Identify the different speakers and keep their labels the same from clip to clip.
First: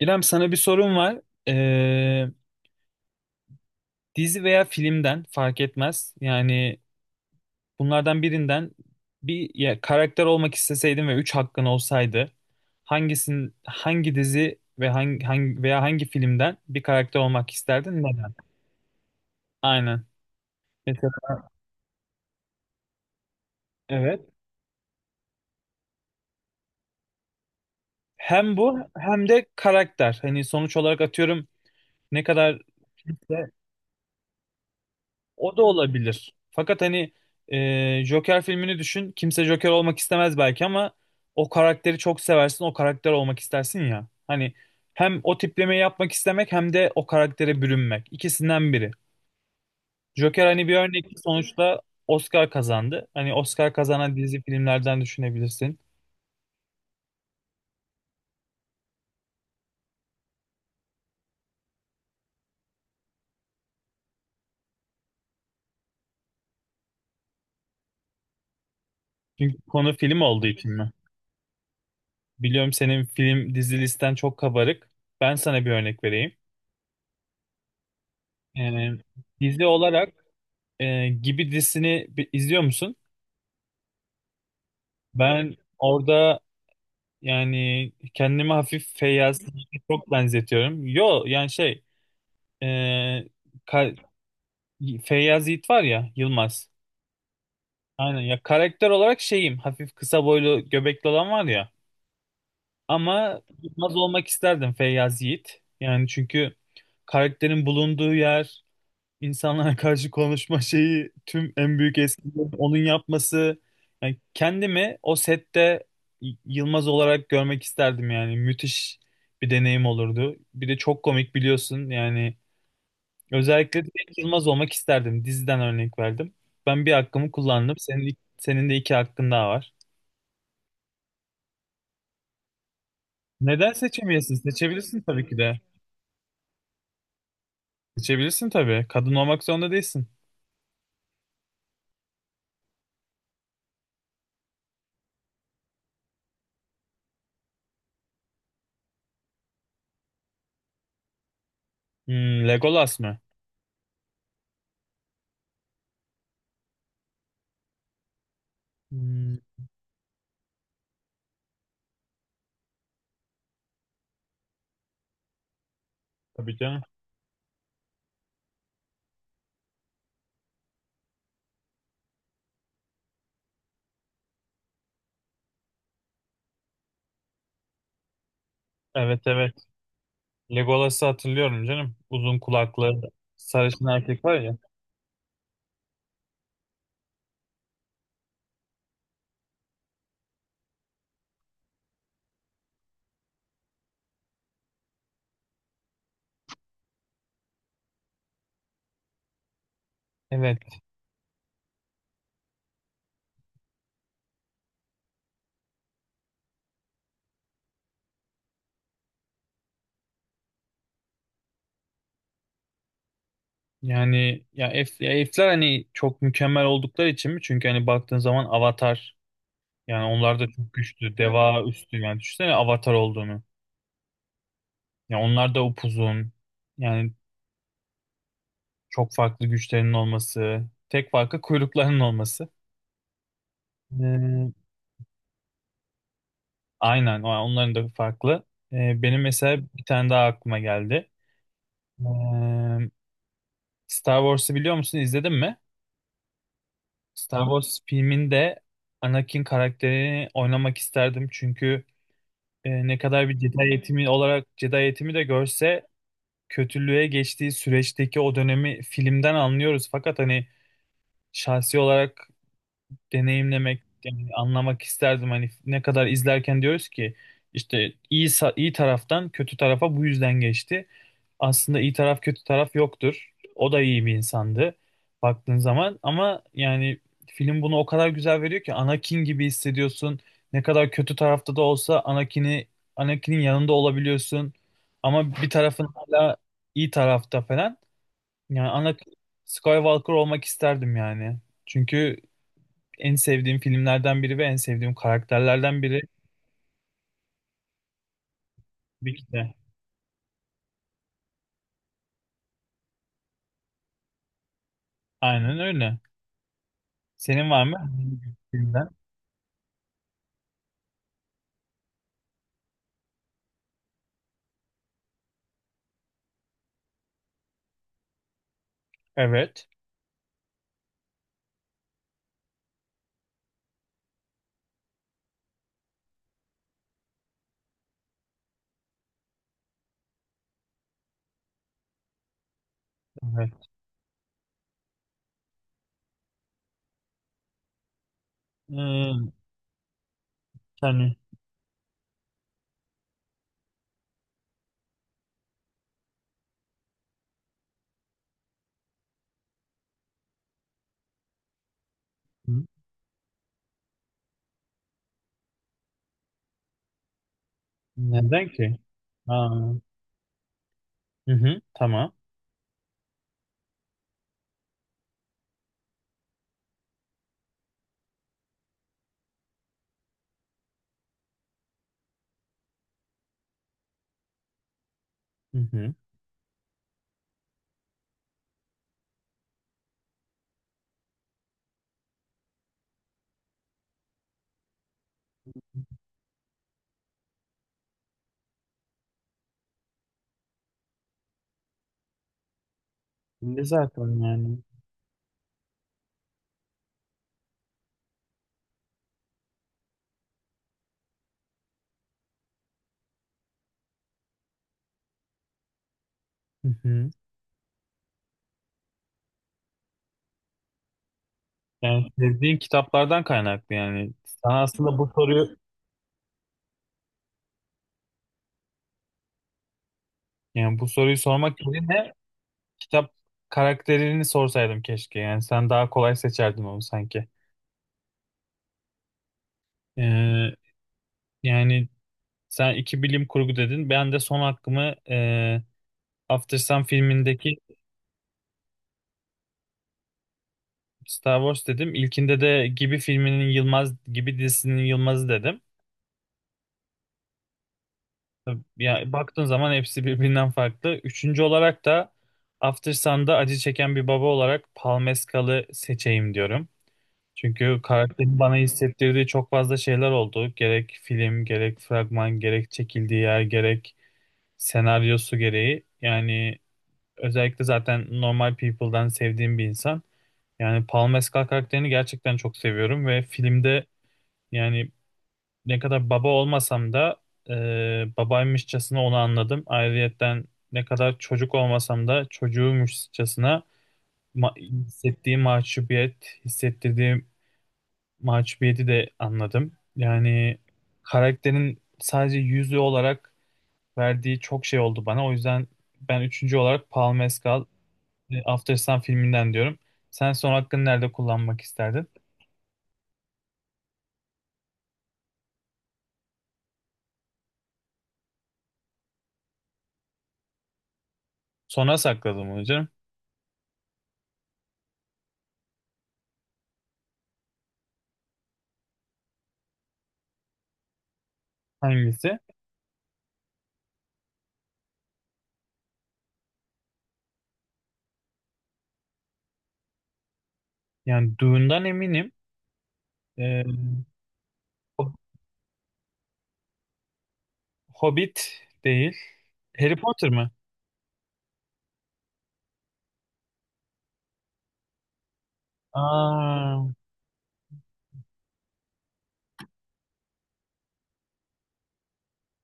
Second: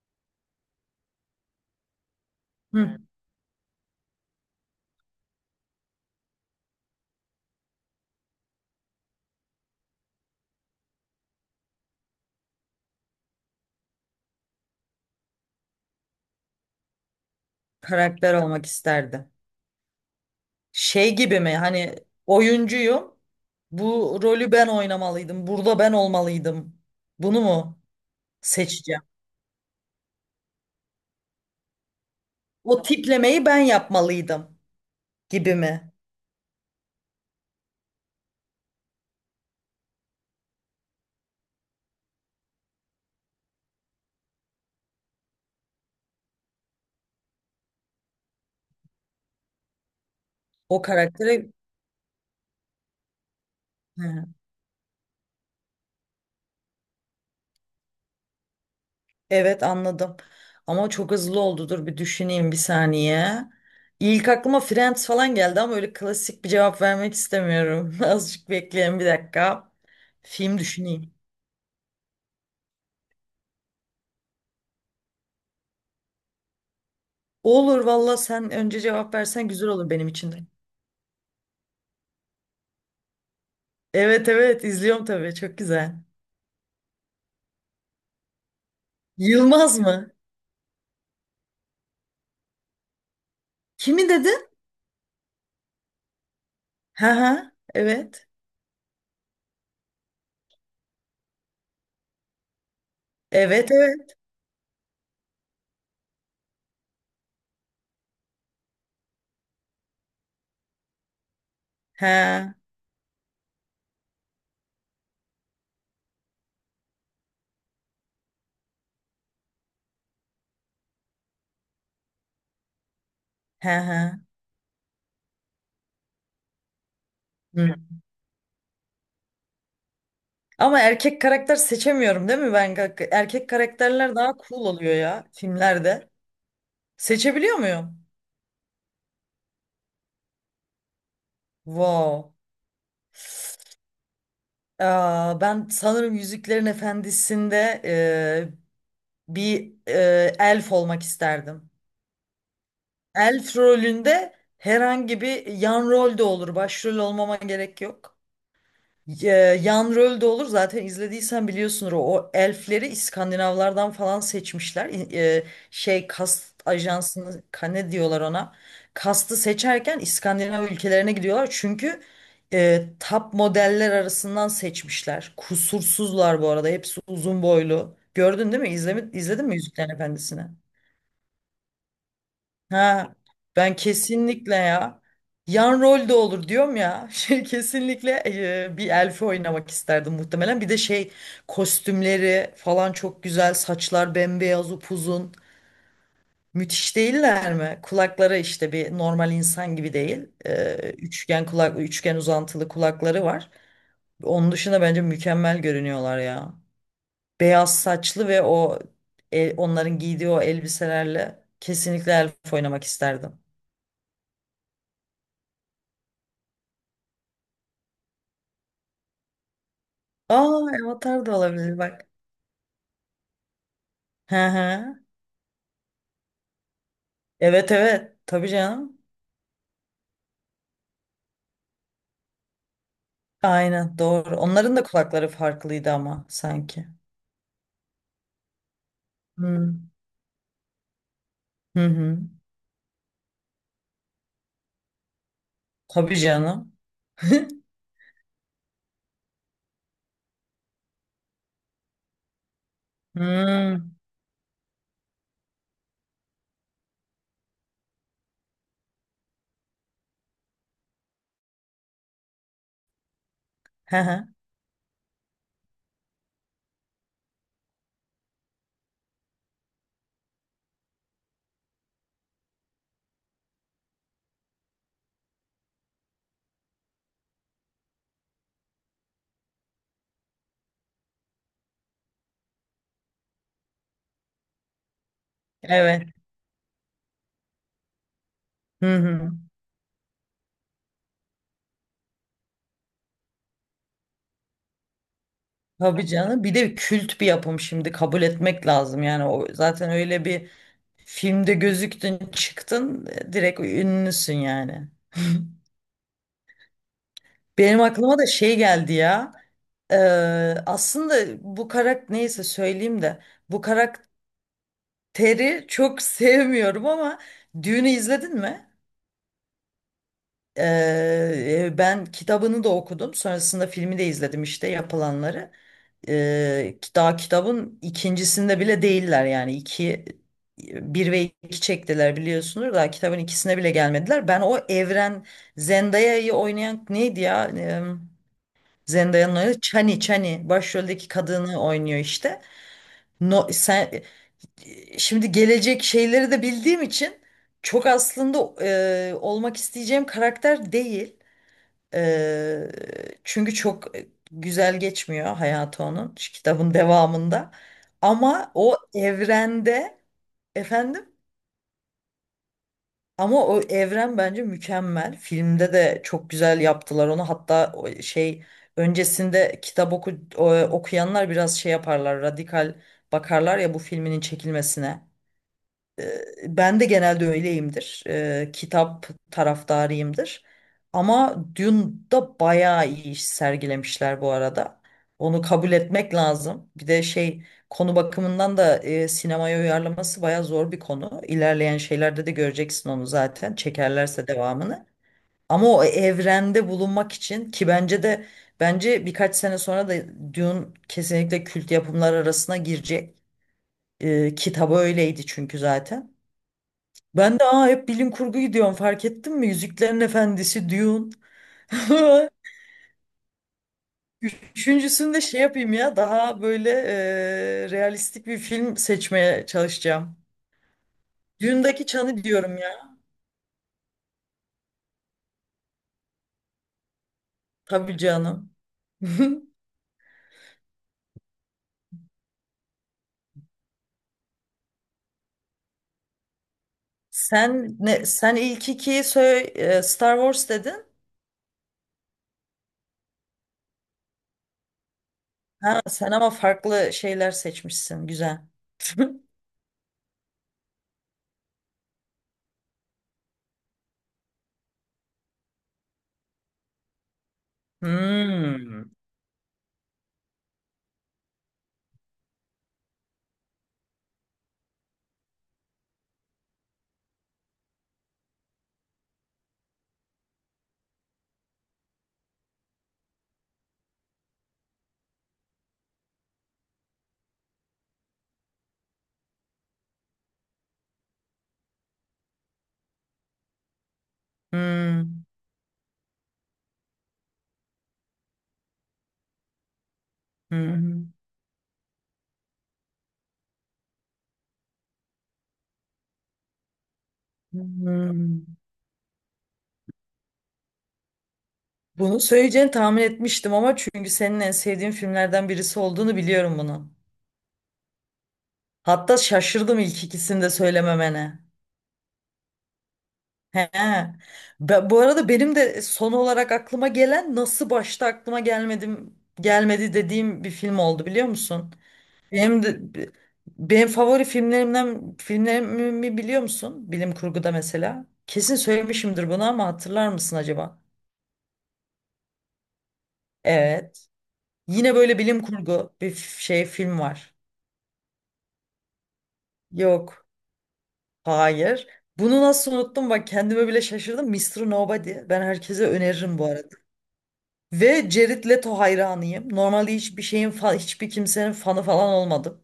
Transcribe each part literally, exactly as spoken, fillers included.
Speaker 1: İrem, sana bir sorum var. Ee,
Speaker 2: Hı.
Speaker 1: Dizi veya filmden fark etmez. Yani bunlardan birinden bir ya, karakter olmak isteseydin ve üç hakkın olsaydı hangisin hangi dizi ve hangi, hangi veya hangi filmden bir karakter olmak isterdin? Neden?
Speaker 2: Karakter olmak isterdi.
Speaker 1: Aynen. Mesela
Speaker 2: Şey gibi mi? Hani oyuncuyum. Bu
Speaker 1: evet.
Speaker 2: rolü ben oynamalıydım. Burada ben olmalıydım. Bunu mu
Speaker 1: Hem bu
Speaker 2: seçeceğim?
Speaker 1: hem de karakter. Hani sonuç olarak atıyorum ne kadar
Speaker 2: O tiplemeyi ben yapmalıydım gibi
Speaker 1: O da
Speaker 2: mi?
Speaker 1: olabilir. Fakat hani e, Joker filmini düşün. Kimse Joker olmak istemez belki ama o karakteri çok seversin, o karakter olmak istersin ya. Hani hem o tiplemeyi yapmak istemek hem de o karaktere bürünmek. İkisinden biri. Joker hani bir
Speaker 2: O
Speaker 1: örnek
Speaker 2: karaktere
Speaker 1: sonuçta Oscar kazandı. Hani Oscar kazanan
Speaker 2: hı.
Speaker 1: dizi filmlerden düşünebilirsin.
Speaker 2: Evet anladım. Ama çok hızlı oldu. Dur bir düşüneyim bir saniye. İlk aklıma Friends falan geldi ama öyle klasik bir cevap vermek istemiyorum. Azıcık bekleyin bir
Speaker 1: Çünkü
Speaker 2: dakika.
Speaker 1: konu film olduğu
Speaker 2: Film
Speaker 1: için mi?
Speaker 2: düşüneyim.
Speaker 1: Biliyorum, senin film dizi listen çok kabarık. Ben sana bir örnek vereyim.
Speaker 2: Olur valla sen önce
Speaker 1: E,
Speaker 2: cevap versen
Speaker 1: Dizi
Speaker 2: güzel olur benim
Speaker 1: olarak
Speaker 2: için de.
Speaker 1: e, Gibi dizisini bi- izliyor musun?
Speaker 2: Evet, evet izliyorum tabii,
Speaker 1: Ben
Speaker 2: çok güzel.
Speaker 1: orada yani kendimi hafif Feyyaz'la
Speaker 2: Yılmaz
Speaker 1: çok
Speaker 2: mı?
Speaker 1: benzetiyorum. Yo, yani şey e, ka-
Speaker 2: Kimi dedin?
Speaker 1: Feyyaz Yiğit var ya, Yılmaz.
Speaker 2: Ha ha,
Speaker 1: Aynen
Speaker 2: evet.
Speaker 1: ya, karakter olarak şeyim, hafif kısa boylu göbekli olan var ya. Ama
Speaker 2: Evet,
Speaker 1: Yılmaz
Speaker 2: evet.
Speaker 1: olmak isterdim, Feyyaz Yiğit. Yani çünkü karakterin bulunduğu yer, insanlara karşı konuşma şeyi, tüm en büyük eskilerin
Speaker 2: Ha
Speaker 1: onun yapması. Yani kendimi o sette Y- Yılmaz olarak görmek isterdim yani. Müthiş bir deneyim olurdu. Bir de çok komik, biliyorsun yani.
Speaker 2: ha
Speaker 1: Özellikle de
Speaker 2: ha.
Speaker 1: Yılmaz olmak isterdim. Diziden örnek verdim. Ben bir hakkımı
Speaker 2: Hı.
Speaker 1: kullandım. Senin, senin de iki hakkın daha var.
Speaker 2: Ama erkek karakter seçemiyorum değil mi ben? Ka- Erkek
Speaker 1: Neden
Speaker 2: karakterler daha
Speaker 1: seçemiyorsun?
Speaker 2: cool oluyor
Speaker 1: Seçebilirsin
Speaker 2: ya
Speaker 1: tabii ki de.
Speaker 2: filmlerde. Seçebiliyor muyum?
Speaker 1: Seçebilirsin tabii. Kadın olmak zorunda değilsin.
Speaker 2: Wow. Aa, ben sanırım Yüzüklerin Efendisi'nde e, bir e, elf olmak isterdim.
Speaker 1: Hmm, Legolas mı?
Speaker 2: Elf rolünde herhangi bir yan rol de olur. Başrol olmama gerek yok. Ee,
Speaker 1: Hmm,
Speaker 2: yan rol de olur. Zaten izlediysen biliyorsunuz o, o elfleri İskandinavlardan falan seçmişler. İ- e, şey, kast
Speaker 1: tabii canım.
Speaker 2: ajansını ka- ne diyorlar ona. Kastı seçerken İskandinav ülkelerine gidiyorlar. Çünkü e, top modeller arasından seçmişler. Kusursuzlar bu arada. Hepsi uzun boylu. Gördün değil mi? İzlemi,
Speaker 1: Evet,
Speaker 2: izledin mi
Speaker 1: evet.
Speaker 2: Yüzüklerin Efendisi'ni?
Speaker 1: Legolas'ı hatırlıyorum canım. Uzun kulaklı
Speaker 2: Ha, ben
Speaker 1: sarışın erkek var
Speaker 2: kesinlikle
Speaker 1: ya.
Speaker 2: ya yan rol de olur diyorum ya, şey, kesinlikle e, bir elfi oynamak isterdim muhtemelen. Bir de şey, kostümleri falan çok güzel, saçlar bembeyaz, upuzun, müthiş değiller mi? Kulakları işte bir normal insan gibi değil. E,
Speaker 1: Evet.
Speaker 2: üçgen kulak, üçgen uzantılı kulakları var. Onun dışında bence mükemmel görünüyorlar ya, beyaz saçlı ve o, e, onların giydiği o elbiselerle kesinlikle elf oynamak isterdim.
Speaker 1: Yani ya, F, ya F'ler hani çok mükemmel oldukları için mi? Çünkü hani baktığın zaman Avatar, yani onlar da
Speaker 2: Aa,
Speaker 1: çok güçlü.
Speaker 2: Avatar da
Speaker 1: Deva
Speaker 2: olabilir
Speaker 1: üstü,
Speaker 2: bak.
Speaker 1: yani düşünsene Avatar olduğunu.
Speaker 2: Hı hı.
Speaker 1: Ya onlar da upuzun. Yani
Speaker 2: Evet, evet. Tabii canım.
Speaker 1: çok farklı güçlerinin olması. Tek farkı kuyruklarının olması.
Speaker 2: Aynen, doğru.
Speaker 1: Ee,
Speaker 2: Onların da kulakları farklıydı ama sanki.
Speaker 1: aynen. o- Onların da farklı. Ee, benim mesela bir
Speaker 2: Hmm.
Speaker 1: tane daha aklıma geldi.
Speaker 2: Hı
Speaker 1: Ee,
Speaker 2: hı.
Speaker 1: Star Wars'ı biliyor musun? İzledin mi?
Speaker 2: Tabii canım.
Speaker 1: Star Wars filminde Anakin karakterini oynamak isterdim. Çünkü e, ne kadar bir Jedi
Speaker 2: Hmm.
Speaker 1: eğitimi olarak Jedi eğitimi de görse kötülüğe geçtiği süreçteki o dönemi filmden anlıyoruz. Fakat hani şahsi olarak deneyimlemek,
Speaker 2: Hı hı.
Speaker 1: yani anlamak isterdim. Hani ne kadar izlerken diyoruz ki işte iyi sa- iyi taraftan kötü tarafa bu yüzden geçti. Aslında iyi taraf kötü taraf yoktur. O da iyi bir insandı baktığın zaman, ama yani film bunu o kadar güzel veriyor ki Anakin gibi hissediyorsun. Ne kadar kötü tarafta da olsa Anakin'i Anakin'in yanında olabiliyorsun. Ama bir tarafın
Speaker 2: Evet.
Speaker 1: hala iyi tarafta falan. Yani
Speaker 2: Hı
Speaker 1: Anakin
Speaker 2: hı.
Speaker 1: Skywalker olmak isterdim yani. Çünkü en sevdiğim filmlerden biri ve en sevdiğim karakterlerden biri.
Speaker 2: Tabii canım. Bir de kült bir yapım, şimdi kabul etmek lazım.
Speaker 1: Tabii
Speaker 2: Yani
Speaker 1: ki
Speaker 2: o
Speaker 1: de.
Speaker 2: zaten öyle bir filmde gözüktün, çıktın, e, direkt ünlüsün yani.
Speaker 1: Aynen öyle. Senin var mı?
Speaker 2: Benim aklıma
Speaker 1: Hangi
Speaker 2: da
Speaker 1: bir
Speaker 2: şey
Speaker 1: filmden.
Speaker 2: geldi ya. Ee, aslında bu karakter neyse söyleyeyim de bu karakteri çok sevmiyorum ama, Düğün'ü izledin mi?
Speaker 1: Evet.
Speaker 2: Ee, ben kitabını da okudum. Sonrasında filmi de izledim işte, yapılanları. Ee, daha kitabın ikincisinde bile değiller yani, iki, bir ve iki çektiler biliyorsunuz. Daha kitabın ikisine
Speaker 1: Evet.
Speaker 2: bile gelmediler. Ben o evren, Zendaya'yı oynayan neydi ya? Ee,
Speaker 1: Hmm,
Speaker 2: Zendaya'nın oynadığı Chani, Chani başroldeki
Speaker 1: yani,
Speaker 2: kadını oynuyor işte. No, sen e, şimdi gelecek şeyleri de bildiğim için çok aslında e, olmak isteyeceğim karakter değil.
Speaker 1: hı.
Speaker 2: E, çünkü çok e, güzel geçmiyor hayatı onun şu kitabın devamında.
Speaker 1: Neden
Speaker 2: Ama o
Speaker 1: ki? Aa,
Speaker 2: evrende, efendim,
Speaker 1: hı hı, tamam.
Speaker 2: ama o evren bence mükemmel. Filmde de çok güzel yaptılar onu. Hatta o şey, öncesinde kitap oku, o- okuyanlar biraz şey yaparlar, radikal bakarlar ya bu filminin çekilmesine.
Speaker 1: Hı hı.
Speaker 2: E, ben de genelde öyleyimdir. E, kitap taraftarıyımdır. Ama Dune'da bayağı iyi iş sergilemişler bu arada. Onu kabul etmek lazım. Bir de şey, konu bakımından da e, sinemaya uyarlaması bayağı zor bir konu. İlerleyen şeylerde de göreceksin onu zaten,
Speaker 1: Ne zaten
Speaker 2: çekerlerse
Speaker 1: yani.
Speaker 2: devamını. Ama o evrende bulunmak için, ki bence de, bence birkaç sene sonra da Dune kesinlikle kült yapımlar arasına girecek. E, kitabı öyleydi çünkü zaten.
Speaker 1: Hı hı.
Speaker 2: Ben de aa, hep bilim kurgu gidiyorum, fark ettin mi? Yüzüklerin Efendisi, Dune.
Speaker 1: Yani sevdiğin kitaplardan kaynaklı yani. Sana aslında bu
Speaker 2: Üçüncüsünü de şey
Speaker 1: soruyu
Speaker 2: yapayım ya, daha böyle eee, realistik bir film seçmeye çalışacağım.
Speaker 1: yani bu soruyu sormak
Speaker 2: Dune'daki
Speaker 1: yerine
Speaker 2: Çan'ı diyorum ya.
Speaker 1: kitap karakterini sorsaydım keşke. Yani sen daha kolay seçerdin onu sanki.
Speaker 2: Tabii canım.
Speaker 1: Ee, Yani sen iki bilim kurgu dedin. Ben de son hakkımı e, After Sun filmindeki
Speaker 2: Sen ne sen ilk ikiyi söyle, eee, Star Wars dedin.
Speaker 1: Star Wars dedim. İlkinde de Gibi filminin Yılmaz, Gibi dizisinin Yılmaz'ı dedim.
Speaker 2: Ha, sen ama farklı şeyler seçmişsin. Güzel.
Speaker 1: Ya baktığın zaman hepsi birbirinden farklı. Üçüncü olarak da After Sun'da acı çeken bir baba olarak Paul Mescal'ı seçeyim diyorum. Çünkü karakterin bana
Speaker 2: Hmm.
Speaker 1: hissettirdiği çok fazla şeyler oldu. Gerek film, gerek fragman, gerek çekildiği yer, gerek senaryosu gereği. Yani özellikle zaten Normal People'dan sevdiğim bir insan. Yani Paul Mescal karakterini gerçekten çok seviyorum ve filmde yani ne kadar baba olmasam da e, babaymışçasına onu anladım. Ayrıyetten ne kadar çocuk olmasam da çocuğuymuşçasına ma-
Speaker 2: Hmm.
Speaker 1: hissettiği mahcubiyet, hissettirdiği mahcubiyeti de anladım. Yani
Speaker 2: Hmm.
Speaker 1: karakterin sadece yüzü olarak verdiği çok şey oldu bana. O yüzden ben üçüncü olarak Paul Mescal, E,
Speaker 2: Hmm.
Speaker 1: After Sun filminden diyorum. Sen son hakkını nerede kullanmak isterdin?
Speaker 2: Bunu söyleyeceğini tahmin etmiştim ama, çünkü senin en sevdiğin filmlerden birisi olduğunu biliyorum bunu. Hatta şaşırdım ilk ikisini de söylememene.
Speaker 1: Sona sakladım onu canım.
Speaker 2: He. Be- bu arada benim de son olarak aklıma gelen, nasıl başta aklıma gelmedim gelmedi dediğim bir film oldu, biliyor musun?
Speaker 1: Hangisi?
Speaker 2: Benim de, benim favori filmlerimden filmlerimi biliyor musun? Bilim kurguda mesela. Kesin söylemişimdir bunu ama hatırlar mısın acaba?
Speaker 1: Yani Dune'dan eminim. E,
Speaker 2: Evet. Yine
Speaker 1: Ho-
Speaker 2: böyle bilim kurgu bir f- şey film var.
Speaker 1: Hobbit değil. Harry
Speaker 2: Yok.
Speaker 1: Potter mı?
Speaker 2: Hayır. Bunu nasıl unuttum, bak kendime bile şaşırdım. Mister Nobody. Ben herkese öneririm bu arada.
Speaker 1: Aa,
Speaker 2: Ve Jared Leto hayranıyım. Normalde hiçbir şeyin fa- hiçbir kimsenin fanı falan olmadım.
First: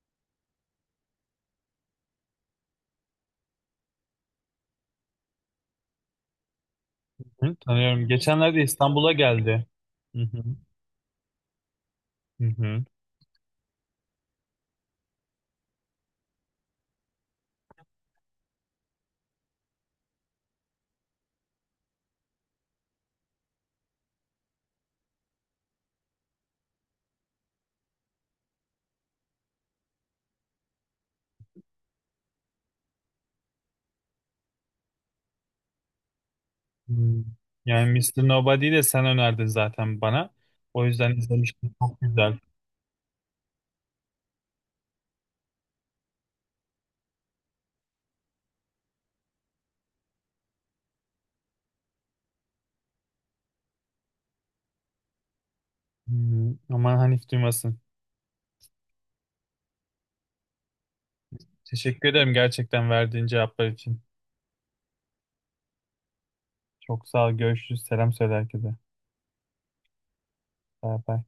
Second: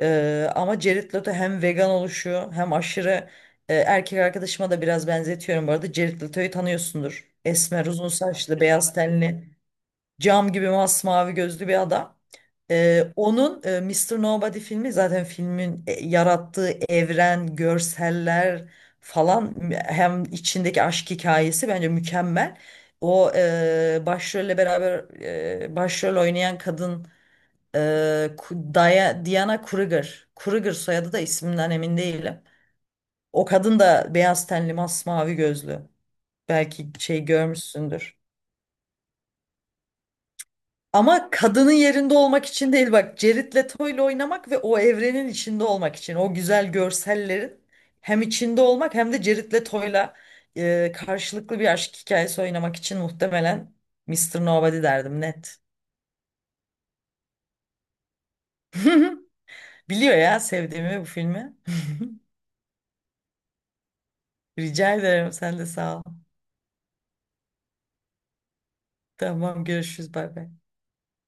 Speaker 2: Ee, ama Jared Leto hem vegan oluşuyor, hem aşırı e, erkek arkadaşıma da biraz benzetiyorum bu arada. Jared Leto'yu tanıyorsundur.
Speaker 1: hı,
Speaker 2: Esmer,
Speaker 1: tanıyorum.
Speaker 2: uzun saçlı,
Speaker 1: Geçenlerde
Speaker 2: beyaz
Speaker 1: İstanbul'a
Speaker 2: tenli,
Speaker 1: geldi. Hı hı,
Speaker 2: cam gibi masmavi gözlü bir adam.
Speaker 1: hı hı.
Speaker 2: Ee, onun e, mister Nobody filmi, zaten filmin e, yarattığı evren, görseller falan, m- hem içindeki aşk hikayesi bence mükemmel. O e, başrolle beraber e, başrol oynayan kadın, e, Ku- Daya- Diana Kruger. Kruger soyadı da, isminden emin değilim. O kadın da beyaz tenli, masmavi gözlü. Belki
Speaker 1: Hmm.
Speaker 2: şey,
Speaker 1: Yani
Speaker 2: görmüşsündür.
Speaker 1: mister Nobody'yi de sen önerdin zaten bana. O yüzden
Speaker 2: Ama kadının
Speaker 1: izlemiştim. Çok
Speaker 2: yerinde
Speaker 1: güzel.
Speaker 2: olmak için değil bak, Jared Leto'yla oynamak ve o evrenin içinde olmak için, o güzel görsellerin hem içinde olmak hem de Jared Leto'yla e, karşılıklı bir aşk hikayesi oynamak için, muhtemelen mister Nobody derdim, net.
Speaker 1: Hmm, aman Hanif duymasın.
Speaker 2: Biliyor ya sevdiğimi bu filmi.
Speaker 1: Teşekkür ederim gerçekten verdiğin cevaplar için.
Speaker 2: Rica ederim, sen de sağ ol.
Speaker 1: Çok sağ ol. Görüşürüz. Selam söyle herkese.
Speaker 2: Tamam, görüşürüz, bay bay.
Speaker 1: Bay bay.